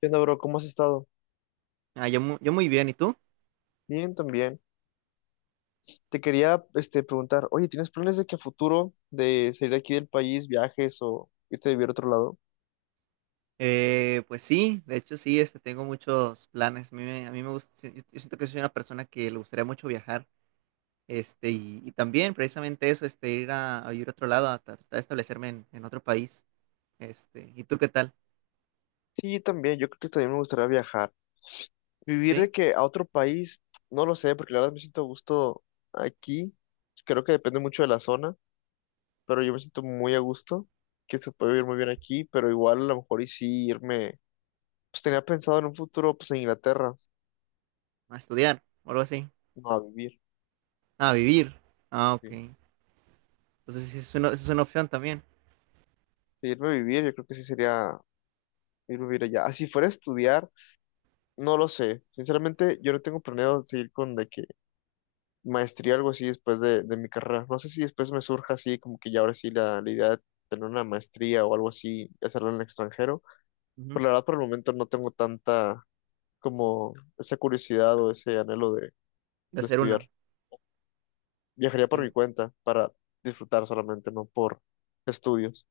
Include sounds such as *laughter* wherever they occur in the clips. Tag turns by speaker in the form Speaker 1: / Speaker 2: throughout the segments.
Speaker 1: ¿Qué onda, bro? ¿Cómo has estado?
Speaker 2: Ah, yo, yo muy bien, ¿y tú?
Speaker 1: Bien, también. Te quería, preguntar, oye, ¿tienes planes de que a futuro de salir aquí del país, viajes o irte a vivir a otro lado?
Speaker 2: Pues sí, de hecho sí, tengo muchos planes. A mí me gusta, si, yo siento que soy una persona que le gustaría mucho viajar, y también precisamente eso, ir a vivir a otro lado, tratar de establecerme en otro país, ¿y tú qué tal?
Speaker 1: Sí, también. Yo creo que también me gustaría viajar. Vivir
Speaker 2: ¿Sí?
Speaker 1: de que a otro país, no lo sé, porque la verdad me siento a gusto aquí. Creo que depende mucho de la zona, pero yo me siento muy a gusto, que se puede vivir muy bien aquí, pero igual a lo mejor y sí irme, pues tenía pensado en un futuro, pues en Inglaterra,
Speaker 2: ¿A estudiar o algo así?
Speaker 1: no a vivir.
Speaker 2: Ah, ¿a vivir? Ah, ok.
Speaker 1: Sí.
Speaker 2: Entonces sí, es una opción también,
Speaker 1: Irme a vivir, yo creo que sí sería irme a vivir allá. Ah, si fuera a estudiar, no lo sé. Sinceramente, yo no tengo planeado seguir con de que maestría o algo así después de mi carrera. No sé si después me surja así, como que ya ahora sí la idea de tener una maestría o algo así, y hacerla en el extranjero.
Speaker 2: ujú,
Speaker 1: Pero la verdad, por el momento no tengo tanta como esa curiosidad o ese anhelo de,
Speaker 2: de
Speaker 1: de
Speaker 2: hacer
Speaker 1: estudiar.
Speaker 2: una.
Speaker 1: Viajaría por mi
Speaker 2: Sí,
Speaker 1: cuenta para disfrutar solamente, no por estudios.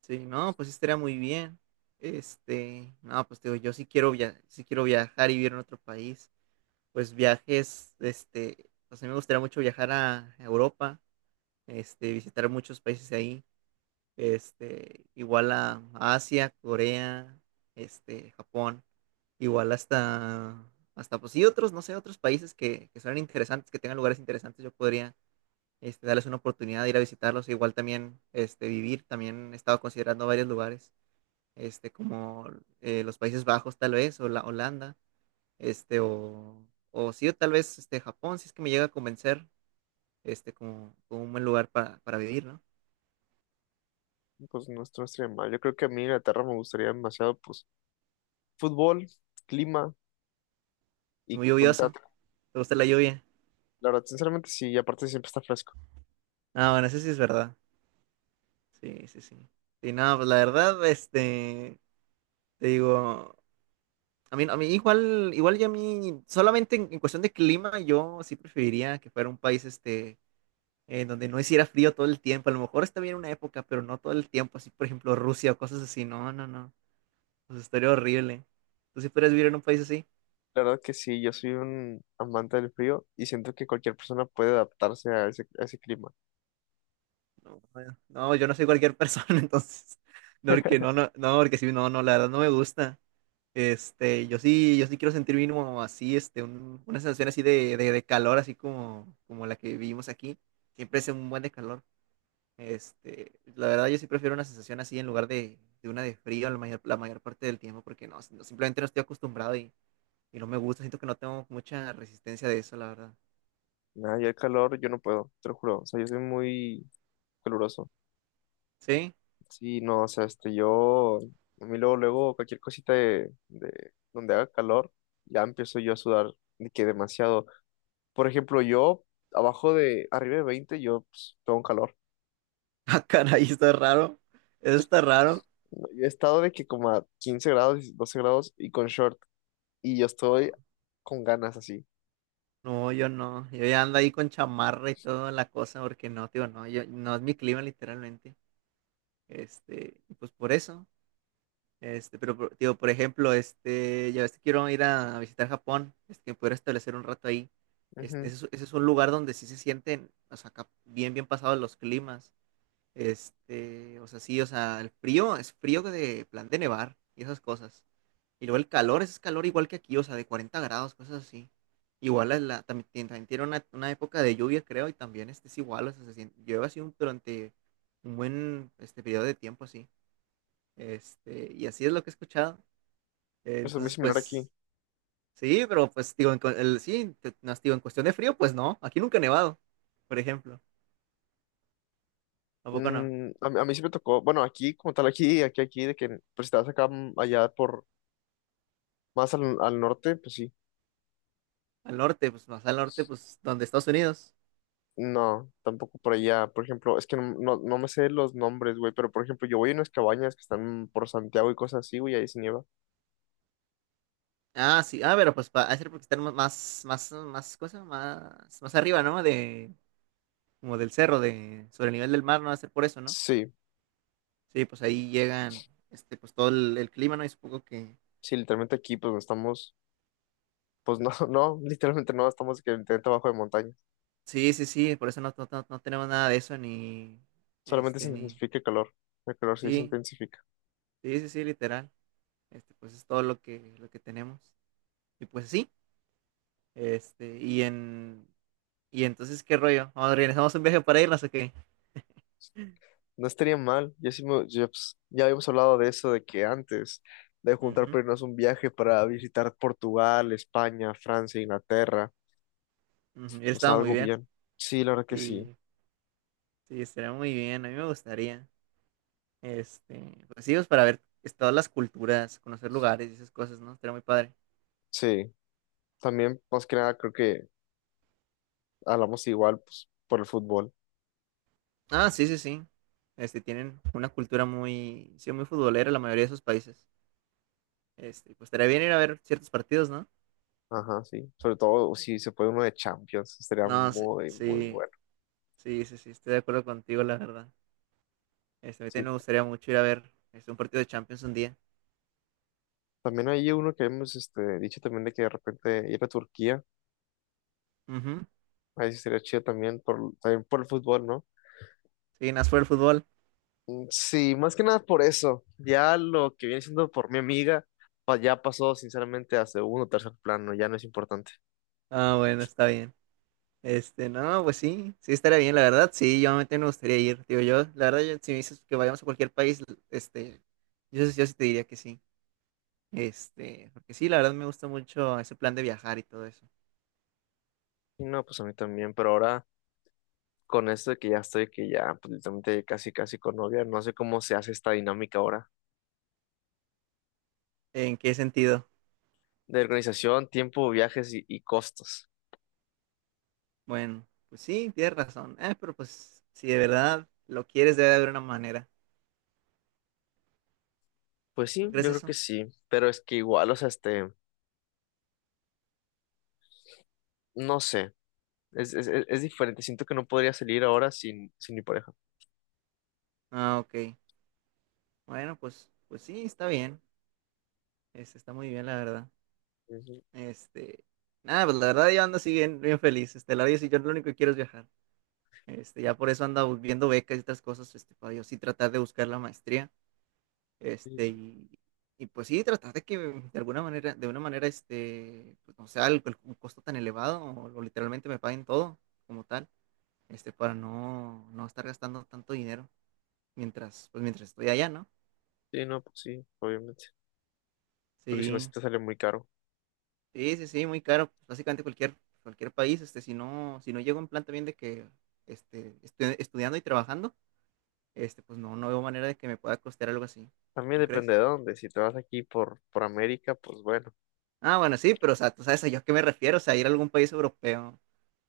Speaker 2: sí, no, pues sí estaría muy bien. No, pues te digo, yo sí quiero via- sí quiero viajar y vivir en otro país. Pues viajes, pues a mí me gustaría mucho viajar a Europa, visitar muchos países de ahí, igual a Asia, Corea, Japón, igual hasta, hasta pues sí, otros, no sé, otros países que suenan interesantes, que tengan lugares interesantes, yo podría, darles una oportunidad de ir a visitarlos, igual también, vivir, también he estado considerando varios lugares, este, como los Países Bajos tal vez, o la Holanda, o sí, o tal vez Japón, si es que me llega a convencer, como, como un buen lugar para vivir, ¿no?
Speaker 1: Pues no, esto no estaría mal. Yo creo que a mí Inglaterra me gustaría demasiado, pues fútbol, clima y
Speaker 2: Muy
Speaker 1: punta.
Speaker 2: lluvioso, ¿te gusta la lluvia?
Speaker 1: La verdad, sinceramente sí, y aparte siempre está fresco.
Speaker 2: Ah, bueno, eso sí es verdad, sí, sí, sí. Y no, pues la verdad, te digo, a mí igual, igual ya a mí, solamente en cuestión de clima, yo sí preferiría que fuera un país, en donde no hiciera frío todo el tiempo, a lo mejor está bien una época, pero no todo el tiempo, así, por ejemplo, Rusia o cosas así, no, no, no, pues estaría horrible. ¿Tú sí podrías vivir en un país así?
Speaker 1: La verdad que sí, yo soy un amante del frío y siento que cualquier persona puede adaptarse a ese clima.
Speaker 2: No, bueno, no, yo no soy cualquier persona, *laughs* entonces. No, porque
Speaker 1: *laughs*
Speaker 2: no, no, no, porque sí, no, no, la verdad no me gusta. Yo sí, yo sí quiero sentir mínimo así, una sensación así de calor, así como, como la que vivimos aquí. Siempre es un buen de calor. La verdad yo sí prefiero una sensación así en lugar de una de frío la mayor parte del tiempo, porque no, no, simplemente no estoy acostumbrado y no me gusta. Siento que no tengo mucha resistencia de eso, la verdad.
Speaker 1: Nada, yo el calor, yo no puedo, te lo juro. O sea, yo soy muy caluroso.
Speaker 2: ¿Sí? *laughs*
Speaker 1: Sí, no, o sea, yo, a mí luego, luego, cualquier cosita de donde haga calor, ya empiezo yo a sudar de que demasiado. Por ejemplo, yo, abajo de, arriba de 20 yo pues, tengo un calor.
Speaker 2: Ah, caray, está raro. Eso está raro.
Speaker 1: Yo he estado de que como a 15 grados, 12 grados y con short. Y yo estoy
Speaker 2: No.
Speaker 1: con ganas así.
Speaker 2: No, yo no. Yo ya ando ahí con chamarra y toda la cosa, porque no, tío, no, yo, no es mi clima literalmente. Y pues por eso. Tío, por ejemplo, ya ves que quiero ir a visitar Japón, que pudiera establecer un rato ahí.
Speaker 1: Ujú.
Speaker 2: Ese es, ese es un lugar donde sí se sienten, o sea, acá bien, bien pasados los climas. O sea, sí, o sea, el frío es frío de plan de nevar y esas cosas. Y luego el calor, ese es calor igual que aquí, o sea, de 40 grados, cosas así. Igual es la, también, también tiene una época de lluvia, creo, y también este es igual, o sea, llueve así durante un buen periodo de tiempo, así. Y así es lo que he escuchado.
Speaker 1: Eso es muy
Speaker 2: Entonces,
Speaker 1: similar aquí.
Speaker 2: pues, sí, pero pues, digo, sí, no, digo, en cuestión de frío, pues no, aquí nunca ha nevado, por ejemplo. Tampoco no.
Speaker 1: A mí sí me tocó, bueno, aquí como tal, de que pues si te vas acá, allá por más al norte, pues sí.
Speaker 2: Al norte, pues más al norte, pues, donde Estados Unidos.
Speaker 1: No, tampoco por allá. Por ejemplo, es que no me sé los nombres, güey, pero por ejemplo, yo voy a unas cabañas que están por Santiago y cosas así, güey, ahí se nieva.
Speaker 2: Ah, sí, ah, pero pues, para hacer porque están más, más, más, más, cosa, más, más arriba, ¿no? De, como del cerro, de, sobre el nivel del mar, no va a ser por eso, ¿no?
Speaker 1: Sí,
Speaker 2: Sí, pues ahí llegan, pues todo el clima, ¿no? Y supongo que,
Speaker 1: sí, literalmente aquí, pues no estamos, pues no, *laughs* no, literalmente no, estamos que literalmente abajo de montaña.
Speaker 2: sí, sí, sí, por eso no, no, no tenemos nada de eso, ni,
Speaker 1: Solamente se
Speaker 2: ni,
Speaker 1: intensifica el calor. El calor sí se
Speaker 2: sí,
Speaker 1: intensifica.
Speaker 2: sí, sí, sí, literal, pues es todo lo que tenemos. Y pues sí, y en, y entonces, ¿qué rollo? Vamos, ¿organizamos un viaje para irnos o qué?
Speaker 1: No estaría mal. Ya, pues, ya habíamos hablado de eso, de que antes de juntar
Speaker 2: Ujú,
Speaker 1: para irnos un viaje para visitar Portugal, España, Francia, Inglaterra.
Speaker 2: ujú, y
Speaker 1: O sea,
Speaker 2: estaba muy
Speaker 1: algo
Speaker 2: bien,
Speaker 1: bien. Sí, la verdad que sí.
Speaker 2: sí, sí, estaría muy bien, a mí me gustaría. Pues sí, pues para ver todas las culturas, conocer lugares y esas cosas, ¿no? Estaría muy padre.
Speaker 1: Sí. También, más que nada, creo que hablamos igual, pues, por el fútbol.
Speaker 2: Ah, sí, sí, sí. Tienen una cultura muy, sí, muy futbolera la mayoría de sus países. Pues estaría bien ir a ver ciertos partidos, ¿no?
Speaker 1: Ajá, sí. Sobre todo si se puede uno de Champions. Estaría
Speaker 2: No, sí,
Speaker 1: muy, muy
Speaker 2: sí,
Speaker 1: bueno.
Speaker 2: sí, sí, sí, estoy de acuerdo contigo, la verdad. A mí
Speaker 1: Sí.
Speaker 2: también me gustaría mucho ir a ver un partido de Champions un día.
Speaker 1: También hay uno que hemos dicho también de que de repente ir a Turquía.
Speaker 2: Ujú.
Speaker 1: Ahí sí sería chido también también por el fútbol, ¿no?
Speaker 2: Sí, más por el fútbol.
Speaker 1: Mm, sí, más que nada por eso. Ya lo que viene siendo por mi amiga, ya pasó sinceramente a segundo o tercer plano, ya no es importante.
Speaker 2: Ah, bueno, está bien. No, pues sí, sí estaría bien, la verdad, sí, yo también me gustaría ir, digo yo, la verdad, si me dices que vayamos a cualquier país, yo, yo sí te diría que sí, porque sí, la verdad me gusta mucho ese plan de viajar y todo eso.
Speaker 1: Y no, pues a mí también, pero ahora con esto de que ya estoy, que ya pues, literalmente casi casi con novia, no sé cómo se hace esta dinámica ahora
Speaker 2: ¿En qué sentido?
Speaker 1: de organización, tiempo, viajes y costos.
Speaker 2: Bueno, pues sí, tienes razón, pero pues si de verdad lo quieres debe de haber una manera,
Speaker 1: Pues
Speaker 2: ¿no
Speaker 1: sí,
Speaker 2: crees
Speaker 1: yo creo que
Speaker 2: eso?
Speaker 1: sí, pero es que igual, o sea, no sé, es diferente, siento que no podría salir ahora sin mi pareja.
Speaker 2: Ah, ok, bueno, pues, pues sí, está bien, está muy bien, la verdad, este, nada, pues la verdad yo ando así bien, bien feliz, la verdad, yo lo único que quiero es viajar. Ya por eso anda viendo becas y otras cosas, para yo sí tratar de buscar la maestría, este,
Speaker 1: Ujú.
Speaker 2: y, y pues sí, tratar de que de alguna manera, de una manera, pues no sea un costo tan elevado, o literalmente me paguen todo como tal, para no, no estar gastando tanto dinero mientras, pues mientras estoy allá, ¿no?
Speaker 1: Sí, no, pues sí, obviamente. Porque si no, sí
Speaker 2: Sí,
Speaker 1: te sale muy caro.
Speaker 2: sí, sí, sí, muy caro, pues básicamente cualquier, cualquier país, si no, si no llego en plan también de que, estudiando y trabajando, pues no, no veo manera de que me pueda costear algo así,
Speaker 1: También
Speaker 2: ¿no
Speaker 1: depende
Speaker 2: crees?
Speaker 1: de dónde. Si te vas aquí por América, pues bueno.
Speaker 2: Ah, bueno, sí, pero o sea, tú sabes a yo a qué me refiero, o sea, ir a algún país europeo,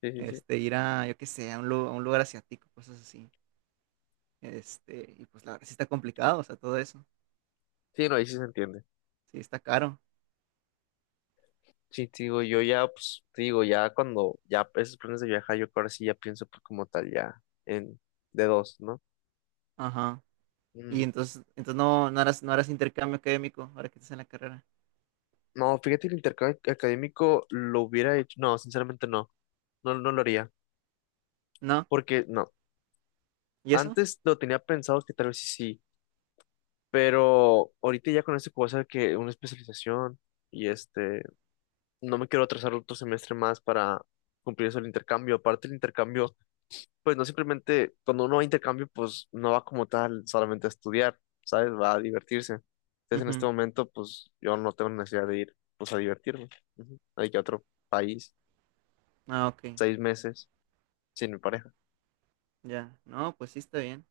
Speaker 1: Sí, sí, sí.
Speaker 2: ir a, yo qué sé, a un, a un lugar asiático, cosas así. Y pues la verdad sí está complicado, o sea, todo eso.
Speaker 1: Sí, no, ahí sí se entiende.
Speaker 2: Sí, está caro.
Speaker 1: Sí, te digo, yo ya, pues, te digo, ya cuando ya esos planes de viajar, yo que ahora sí ya pienso pues, como tal, ya en de dos, ¿no?
Speaker 2: Ajá. Y
Speaker 1: Mm,
Speaker 2: entonces, entonces no, no harás, no harás intercambio académico ahora que estás en la carrera.
Speaker 1: no, fíjate que el intercambio académico lo hubiera hecho. No, sinceramente no. No, no lo haría.
Speaker 2: ¿No?
Speaker 1: Porque no.
Speaker 2: ¿Y eso?
Speaker 1: Antes lo tenía pensado que tal vez sí, sí. Pero ahorita ya con esto que voy a hacer que una especialización y no me quiero atrasar otro semestre más para cumplir eso el intercambio. Aparte el intercambio, pues no simplemente, cuando uno va a intercambio, pues no va como tal solamente a estudiar, ¿sabes? Va a divertirse. Entonces en este
Speaker 2: Ujú.
Speaker 1: momento, pues yo no tengo necesidad de ir, pues a divertirme. Ujú. Hay que ir a otro país,
Speaker 2: Ah, ok.
Speaker 1: 6 meses, sin mi pareja.
Speaker 2: Ya. No, pues sí está bien.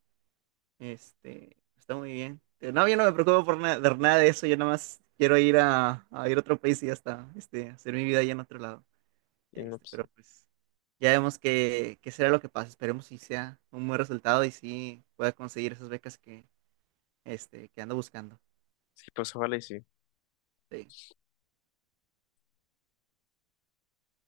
Speaker 2: Está muy bien. No, yo no me preocupo por nada, de nada de eso, yo nada más quiero ir a ir a otro país y ya está. Hacer mi vida allá en otro lado.
Speaker 1: Y no, pues,
Speaker 2: Pero pues ya vemos qué, qué será lo que pasa. Esperemos si sea un buen resultado y si pueda conseguir esas becas que, que ando buscando.
Speaker 1: sí, pues ojalá y sí.
Speaker 2: Sí.